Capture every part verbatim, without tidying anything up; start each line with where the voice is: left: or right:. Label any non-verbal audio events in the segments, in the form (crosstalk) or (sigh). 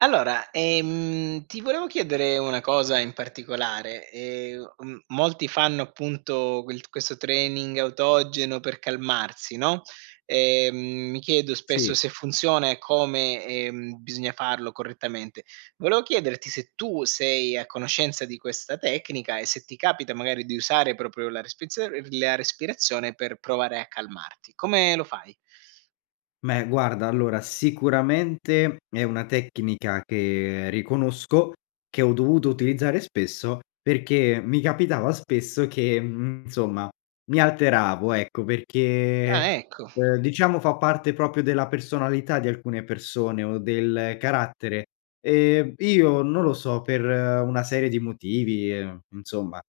right: Allora, ehm, ti volevo chiedere una cosa in particolare, ehm, m molti fanno appunto quel questo training autogeno per calmarsi, no, ehm, mi chiedo spesso
left: Sì.
right: se funziona e come, ehm, bisogna farlo correttamente. Volevo chiederti se tu sei a conoscenza di questa tecnica, e se ti capita magari di usare propio la respizion la respirazione per provare a calmarti. Come lo fai?
left: meh, guarda, allora, sicuramente è una tecnica che riconosco, che ho dovuto utilizzare spesso, perché mi capitava spesso che, mhmm, insomma mi alteravo, ecco,
right: Ah,
left: perché,
right: ecco.
left: uhm, diciamo fa parte popio della personalità di alcune persone, o del carattere. Ehm, io non lo so, per una serie di motivi, uhm, insomma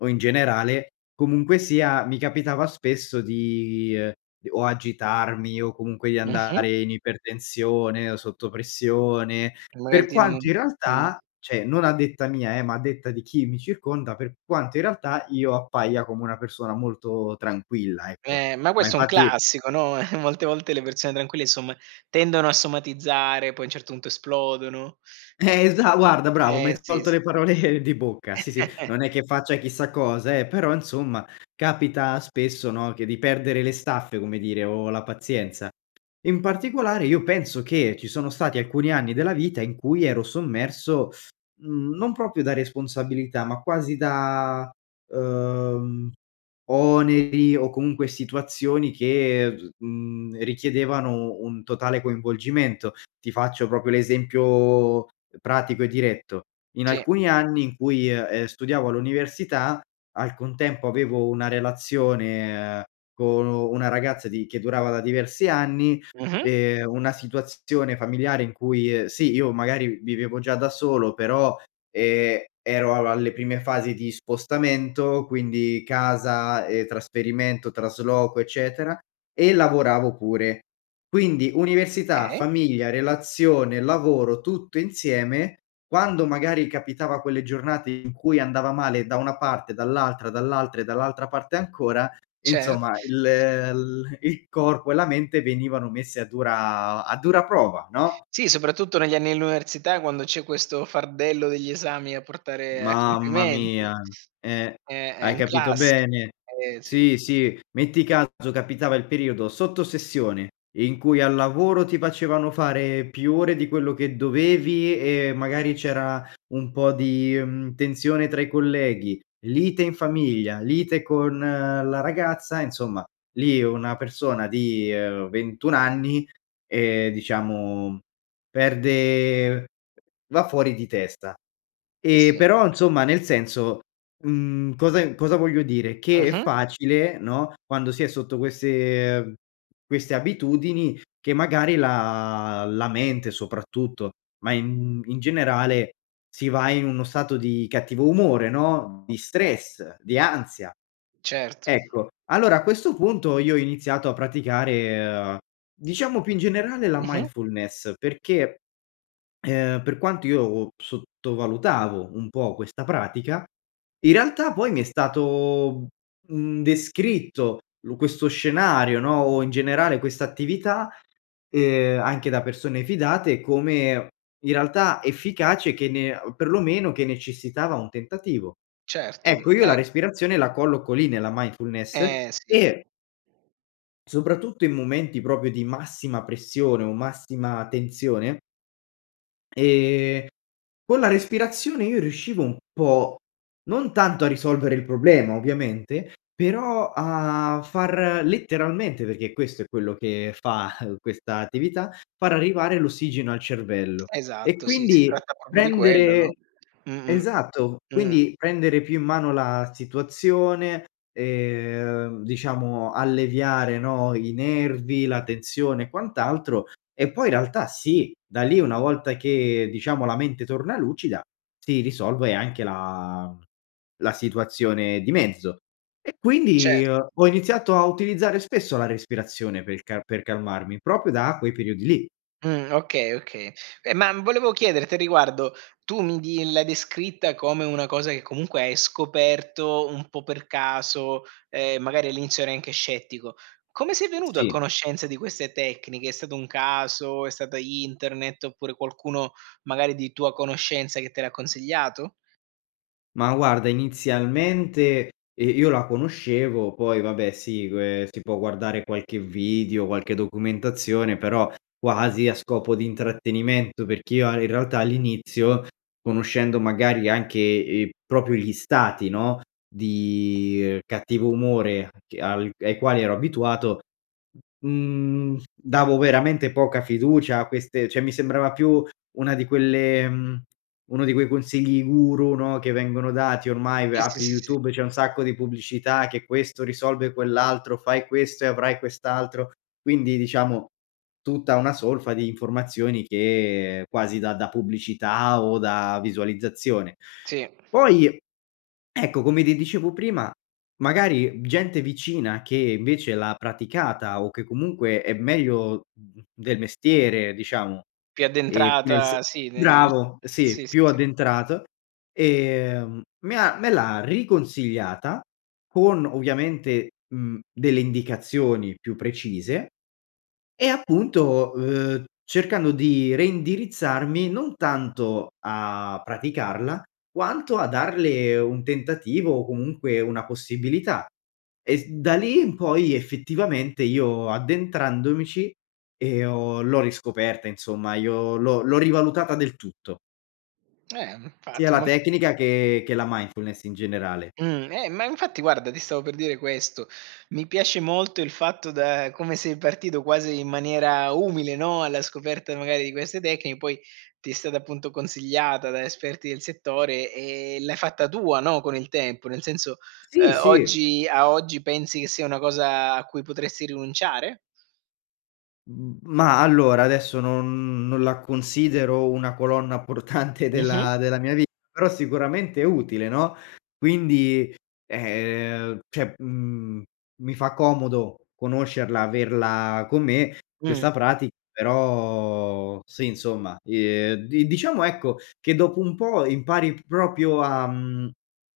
left: o in generale, comunque sia mi capitava spesso di: o agitarmi, o comunque di
right: Mh-mh.
left: andare in ipertensione, o sotto pressione.
right: Magari
left: Per
right: ti n
left: quanto in
right: Mh.
left: realtà ceh non a detta mia, eh, ma a detta di chi mi circonda, per quanto in realtà, io appaia come una persona molto tranquilla, ecco.
right: Eh, ma
left: Ma,
right: questo è un
left: infatti
right: classico, no, (chuckles) molte volte le persone tranquille, insomma, tendono a somatizzare, poi a un certo punto esplodono.
left: Eh, esa guarda bravo, mi
right: Eh
left: hai
right: sì,
left: tolto
right: s
left: le parole di bocca. Sì, sì. Non è
right: (chuckles)
left: che faccia chissà cosa, eh, però, insomma, capita spesso, no, che di perdere le staffe, come dire, o la pazienza. In particolare io penso che ci sono stati alcuni anni della vita in cui ero sommerso, mhmm, non popio da responsabilità, ma quasi da, uhm, oneri, o comunque situazioni che v mhmm, richiedevano un totale coinvolgimento. Ti faccio popio l'esempio pratico e diretto: in
right: Sì.
left: alcuni anni in cui, ehm, studiavo all'università, al contempo avevo una relazione con nu una ragazza di che durava da diversi anni,
right: Mh-mh.
left: ehm, una situazione familiare in cui, sì, io magari vivevo già da solo, però, ehm, ero al alle prime fasi di spostamento, quindi, casa, e trasferimento, trasloco, eccetera, e lavoravo pure. Quindi, università,
right: kay.
left: famiglia, relazione, lavoro tutto insieme, quando, magari, capitava quelle giornate in cui andava male da una parte, dall'altra, dall'altra e dall'altra parte ancora,
right: Cer
left: insomma, il l il corpo e la mente venivano messe a dura a dura prova, no?
right: Sì, soprattutto negli anni dell'università, quando c'è questo fardello degli esami a portare a
left: Mamma
right: compimento.
left: mia. Eh.
right: Eh, è
left: Hai
right: un
left: capito
right: classi
left: bene.
right: Eh, sì.
left: Sì, sì. Metti caso capitava il periodo sotto sessione, in cui al lavoro ti facevano fare più ore di quello che dovevi, e magari, c'era un po' di, mhmm, tensione tra i colleghi, lite in famiglia, lite con la ragazza, insomma, lì una persona di ventun anni, ehm, diciamo, mhmm, perde va fuori di testa.
right: Eh,
left: E
right: sì.
left: però, insomma, nel senso mhmm, cosa e cosa voglio dire, che è
right: Mh-mh.
left: facile, no, quando si è sotto queste queste abitudini, che magari la la mente soprattutto, ma in in generale, si va in uno stato di cattivo umore, no, di stress, di ansia,
right: Certo.
left: ecco. Allora, a questo punto io ho iniziato a praticare, diciamo, più in generale la
right: Mh-mh.
left: mindfulness, perché, uhm, per quanto io p sottovalutavo un po' questa pratica, in realtà poi mi è stato, mhmm, descritto lo questo scenario, no, o in generale questa attività, ehm, anche da persone fidate, come in realtà efficace che ne perlomeno che necessitava un tentativo.
right: Certo. Mhmm,
left: Ecco, io la
right: eh
left: respirazione la colloco lì, nella mindfulness,
right: Eh, sì.
left: e soprattutto in momenti, propio, di massima pressione, o massima tensione, ehm, con la respirazione io riuscivo un po' non tanto a risolvere il problema, ovviamente, però a far letteralmente, peché questo è quello che fa questa attività, far arrivare l'ossigeno al cervello, e
right: Esatto, sì, si
left: quindi
right: tratta popio di quello,
left: prendere
right: no? Mh-mh.
left: Esatto.
right: Mh.
left: Quindi prendere più in mano la situazione, ehm, diciamo alleviare, no, i nervi, la tensione e quant'altro. E, poi in realtà sì, da lì una volta che diciamo la mente torna lucida si risolve anche la mhmm, la situazione di mezzo. E, quindi,
right: Certo.
left: ho iniziato a utilizzare spesso la respirazione per il ca per calmarmi, propio da quei periodi lì.
right: Mh. Okay, oka Ma, volevo chiederti a riguardo, tu mi di l'hai descritta come una cosa, che comunque hai scoperto, un po' per caso, ehm, magari, all'inizio ero anche scettico. Come sei venuto a
left: Sì.
right: conoscenza di queste tecniche? È stato un caso? È stata internet, oppure qualcuno, magari, di tua conoscenza che te l'ha consigliato?
left: Ma, guarda inizialmente, ehm, io la conoscevo, poi vabbè si que si può guardare qualche vidio, qualche documentazione, però, quasi a scopo di intrattenimento, perché io a in realtà all'inizio, conoscendo magari anche, ehm, propio gli stati, no, di cattivo umore che al ai quali ero abituato, mhmm, davo veramente poca fiducia a queste ceh mi sembrava più una di quelle mhmm, uno di quei consigli guru, no, che vengono dati ormai v
right: Eh, sì,
left: apri
right: sì, sì.
left: YouTube c'è un sacco di pubblicità che, questo risolve quell'altro, fai questo e avrai quest'altro, quindi diciamo, tutta una solfa di informazioni che quasi da da pubblicità, o da visualizzazione.
right: Sì.
left: Poi, ecco, come ti dicevo prima, magari, gente vicina, che invece l'ha praticata, o che comunque è meglio mhmm, del mestiere diciamo,
right: Più
left: e nel sen
right: addentrata sì, ne nel s
left: Bravo, sì,
right: Sì, sì,
left: più
right: sì.
left: addentrato. Ehm, me ha me l'ha riconsigliata con ovviamente, mhmm, delle indicazioni più precise, e appunto, uhm, cercando di reindirizzarmi, non tanto a praticarla, quanto a darle un tentativo, o comunque una possibilità, e s da lì in poi effettivamente io addentrandomici e ho l'ho riscoperta, insomma io l'ho l'ho rivalutata del tutto.
right: Eh,
left: Sia
right: nfatti,
left: la
right: mol
left: tecnica, che che la mindfulness, in generale.
right: Mh. Eh, ma infatti guarda, ti stavo per dire questo: mi piace molto il fatto da come sei partito quasi in maniera umile, no, alla scoperta magari di queste tecni poi, ti è stata, appunto, consigliata da esperti del settore, e l'hai fatta tua, no, con il tempo, nel senso,
left: Sì,
right: uhm,
left: sì.
right: oggi a oggi pensi che sia una cosa a cui potresti rinunciare?
left: Mhmm, ma allora adesso non non la considero una colonna portante
right: Mh-mh.
left: della della mia vita, però, sicuramente, è utile, no, quindi, ehm ceh, mhmm, mi fa comodo conoscerla, averla con me
right: Mh.
left: questa prati Però, sì, insomma, ehm, di diciamo, ecco ,che dopo un po' impari p propio a mhmm,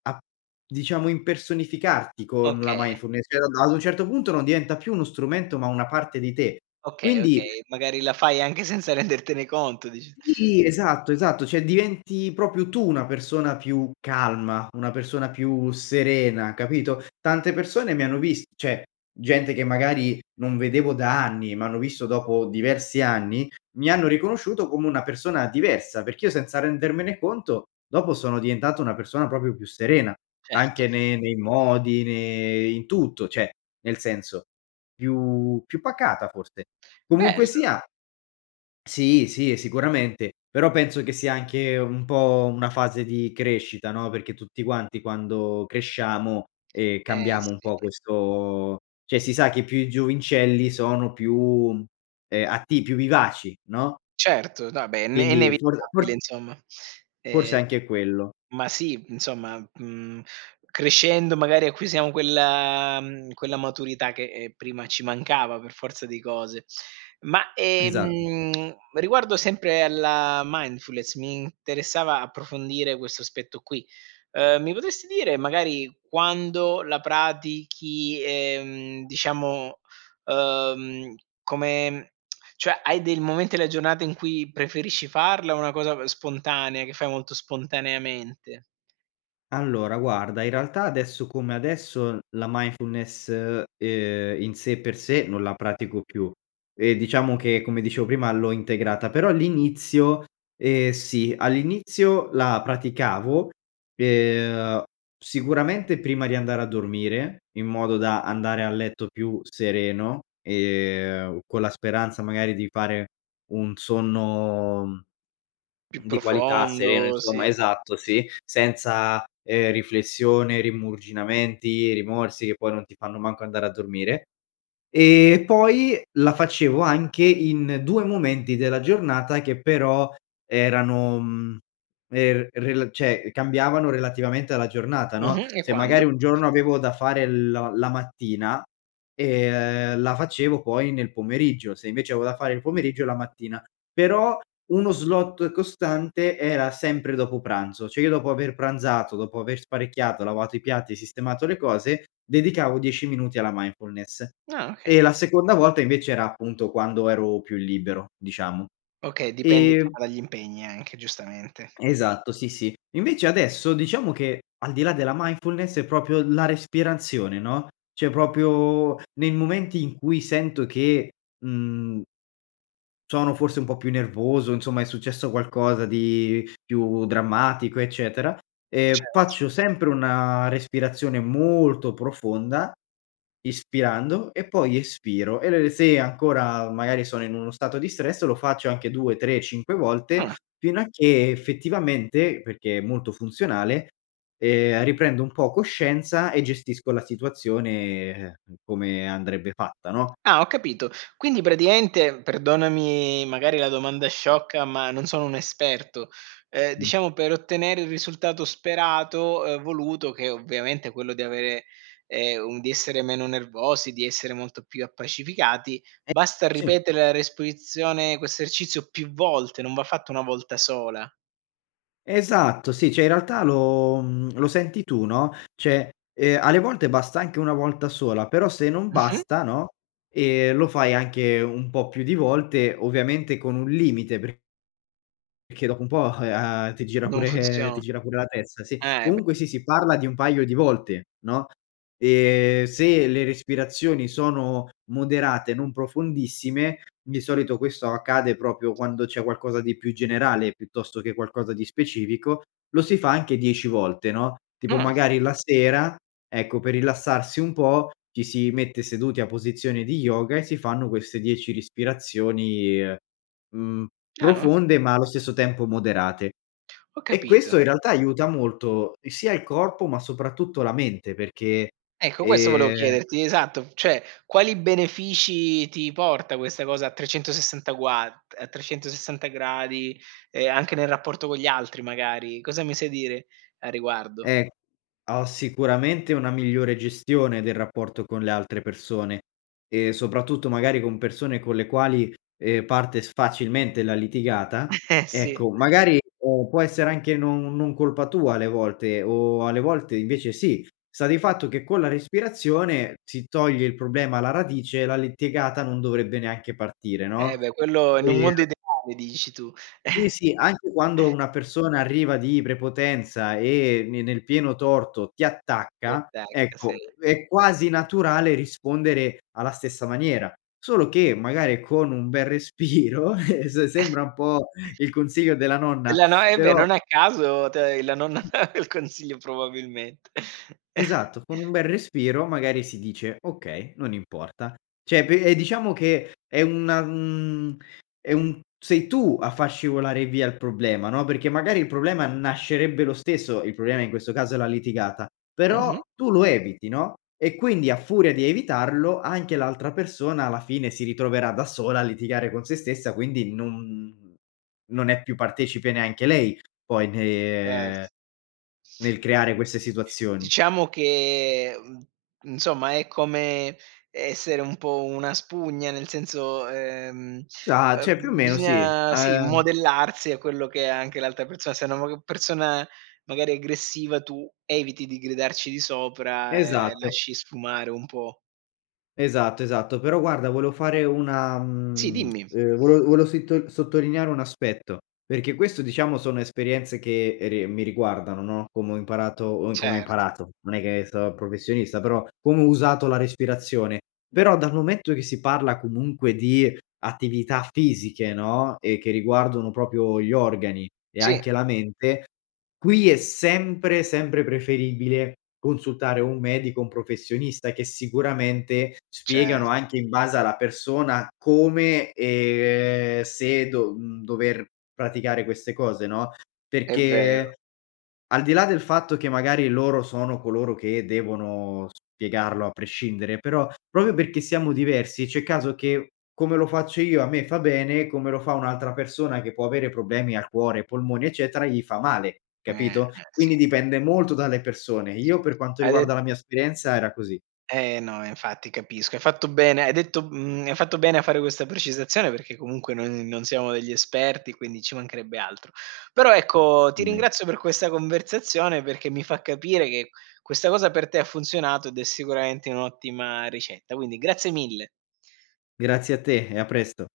left: a, diciamo, impersonificarti con la
right: Oka
left: mindfulness, (unintelligible) ad un certo punto, non diventa più uno strumento, ma una parte di te.
right: Oka
left: Quindi
right: okay. Magari la fai anche senza rendertene conto dici
left: Sì, esatto, esatto, ceh, diventi propio tu una persona più calma, una persona più serena, capito, tante persone mi hanno vist ceh gente, che magari non vedevo da anni, m'hanno visto dopo diversi anni, mi hanno riconosciuto come una persona diversa, perché io senza rendermene conto, dopo sono diventato una persona popio più serena
right: Certo.
left: anche ne nei modi, ne in tutto, ceh, nel senso, più più pacata forse. Comunque
right: Bello.
left: sia Sì, sì, e sicuramente. Però, penso che sia anche un po' una fase di crescita, no, perché tutti quanti quando cresciamo, ehm,
right: Eh
left: cambiamo un
right: sì.
left: po' questo ceh si sa, che più i giovincelli sono più, mhmm, ehm, atti più vivaci, no,
right: Certo. No, abè è ne
left: quindi, for
right: nevitabile,
left: fors
right: insomma.
left: forse è
right: Ehm,
left: anche quello.
right: ma sì, mhmm, insomma, mhmm, crescendo, magari, acquisiamo quella mhmm, quella maturità che, ehm, prima ci mancava per forza di cose. Ma,
left: Esa
right: ehm, (clicks tongue) riguardo sempre alla mindfulness, mi interessava approfondire questo aspetto qui, uhm, mi potresti dire, magari quando la pratichi, ehm, diciamo, uhm, come (clicks tongue) cioè, hai dei momen della gionata in cui preferisci farla, o é una cosa b spontanea che fai molto spontaneamente?
left: Allora, guarda, in realtà adesso come adesso, la mindfulness, ehm, in sé e per sé, non la pratico più. E, diciamo, che, come dicevo, prima l'ho integrata. Però l'inizio, ehm, sì, all'inizio la praticavo, ehm, sicuramente prima di andare a dormire, in modo da andare a letto più sereno, ehm, con la speranza, magari, di fare un sonno, mhmm,
right: Più
left: di qualità, sereno
right: profondo,
left: insomma
right: sì.
left: Esatto, sì, senza, ehm, riflessione, rimurginamenti, rimorsi, che poi non ti fanno manco andare a dormire. E, poi la facevo anche in due momenti della giornata, che però erano mhmm, er rela ceh, cambiavano relativamente alla giornata, no,
right: Mh-mh. E
left: se
right: quando?
left: magari un giorno avevo da fare lo la mattina, ehm, la facevo poi nel pomeriggio, se invece avevo da fare il pomeriggio, la mattina. Però uno slot costante era sempre dopo pranzo. Cioè, io dopo aver pranzato, dopo aver sparecchiato, lavato i piatti, e sistemato le cose, dedicavo dieci minuti alla mindfulness.
right: Ah, oka
left: E la seconda volta invece era, appunto, quando ero più libero, diciamo.
right: Okay, dipende,
left: Ehm
right: diciamo, dagli impegni anche, giustamente.
left: Esatto, sì, sì. Invece, adesso diciamo che, al di là della mindfulness, è propio la respirazione, no, ceh, popio nei momenti in cui sento che, mhmm sono forse un po' più nervoso, insomma, è successo qualcosa di più drammatico, eccetera, ehm,
right: Cert
left: faccio sempre una respirazione molto profonda, ispirando e poi espiro, e lo re se ancora, magari, sono in uno stato di stress, lo faccio anche due tre cinque volte,
right: Ah.
left: fino a che, effettivamente peché è molto funzionale, ehm, riprendo un po' coscienza, e gestisco la situazione, uhm, come andrebbe fatta, no?
right: Ah, ho capito, quindi, praticaente, perdonami, magari, la domanda sciocca, ma non sono un esperto, uhm,
left: Mh.
right: diciamo per ottenere il risultato sperato, uhm, voluto, che ovviamente è quello di avere, ehm, un di essere meno nervosi, di essere molto più appacificati,
left: Eh,
right: basta
left: sì.
right: ripetere la resprizione ercizio più volte, non va fatto una volta sola?
left: Esatto, sì. ceh, in realtà lo mhmm, lo senti tu, no, ceh, ehm, alle volte basta anche una volta sola, però se non
right: Mh-mh.
left: basta no, ehm, lo fai anche un po' più di volte, ovviamente con un limite per peché dopo un po', uhm, ti gira
right: Non
left: pure ti
right: funzio
left: gira pure la testa, sì.
right: Eh, b
left: Comunque sì, si parla di un paio di volte, no, e se le respirazioni sono moderate, non profondissime, di solito, questo accade propio quando c'è qualcosa di più generale, piuttosto che qualcosa di specifico, lo si fa anche dieci volte, no, tipo,
right: Ah.
left: magari, la sera, ecco, per rilassarsi un po' ci si mette seduti a posizione di yoga, e si fanno queste dieci rispirazioni, mhmm,
right: Ah.
left: profonde, ma allo stesso tempo moderate.
right: Ho
left: E
right: capito.
left: questo, in realtà, aiuta molto, sia il corpo, ma soprattutto la mente perché,
right: Ecco, questo volevo
left: ehm
right: chiederti, esatto, ceh quali benefici ti porta questa cosa a trecentosessanta guad a trecentosessanta gradi, e anche nel rapporto con gli altri, magari, cosa mi sai dire a riguardo?
left: Eh, ho sicuramente una migliore gestione del rapporto con le altre persone, e soprattutto, magari, con persone con le quali, ehm, parte s facilmente la litigata
right: (chuckles) Eh, sì.
left: ecco, magari può essere anche non non colpa tua alle volte, o alle volte invece sì, sta di fatto che con la respirazione si toglie il problema alla radice, e la litigata non dovrebbe neanche partire,
right: Eh,
left: no,
right: beh, quello in un
left: e
right: mondo ideale, dici tu.
left: Sì, sì. Anche quando
right: (chuckles)
left: una persona arriva di prepotenza, e ne nel pieno torto ti
right: Ti,
left: attacca,
right: attacca. Sì.
left: ecco, è quasi naturale rispondere alla stessa maniera, solo che magari con un bel respiro (chuckles) se
right: (chuckles)
left: sembra un po' il consiglio della
right: Eh,
left: nonna,
right: la no e beh,
left: però
right: non a caso, te hai la nonna (laughs) il consiglio probabilment (chuckles)
left: Esatto, con un bel respiro magari si dice: "Okay, non importa." ceh, pe e diciamo che è una mhmm, è un sei tu a far scivolare via il problema, no, perché magari il problema nascerebbe lo stesso, il problema in questo caso è la litigata, però
right: Mh-mh.
left: tu lo eviti, no, e quindi a furia di evitarlo, anche l'altra persona, alla fine, si ritroverà da sola a litigare con se stessa, quindi non non è più partecipe neanche lei, poi
right: Ce
left: ne nel creare queste situazioni.
right: Diciamo che, mhmm, insomma è come essere un po' una spugna, nel senso uhm,
left: Sa ceh più o
right: uhm,
left: meno sì,
right: bisgna, sì,
left: ehm
right: modellarsi a quello che è anche l'altra perso Se una (unintelligible) persona, magari, è aggressiva, tu eviti di gridarci di sopra e
left: Esatto.
right: lasci sfumare un po'.
left: Esatto, esatto. Però, guarda volevo fare una
right: Sì,
left: mhmm
right: dimmi.
left: (clicks tongue) uhm, vole vole sittol sottolineare un aspetto, peché, questo, diciamo, sono esperienze che re mi riguardano, no, como ho imparato uhm, come ho
right: Cert
left: imparato, non è che so professionista, però, como ho usato la respirazione. Però, dal momento che si parla comunque di attività fisiche, no, e che riguardono popio gli organi, e anche
right: Sì.
left: la mente, qui è sempre, sempre preferibile consultare un medico o un professionista, che sicuramente
right: Ce
left: spiegano anche in base alla persona come ehm, se do mhmm, dover praticare queste cose, no,
right: È vero.
left: perché al di là del fatto che, magari loro sono coloro che devono spiegarlo a prescindere, però propio pecché siamo diversi, c'è caso che, come lo faccio io a me fa bene, come lo fa un'altra persona, che può avere problemi al cuore, ai polmoni, eccetera, gli fa male,
right: Eh, eh,
left: capito?
right: sì.
left: Quindi, dipende molto dalle persone. Io, per quanto
right: Hai de
left: riguarda, la mia esperienza era così.
right: Eh, no. Eh infatti, capisco. Hai fatto bene hai detto mhmm, hai fatto bene, a fare questa precisazione, perché comunque noi n non siamo degli esperti, quindi ci mancherebbe altro. Però, ecco, ti
left: Be
right: ringrazio per questa conversazione, perché mi fa capire che questa cosa per te ha funzionato, ed è sicuramente un'ottima ricetta. Quindi, grazie mille.
left: Grazie a te, e a presto.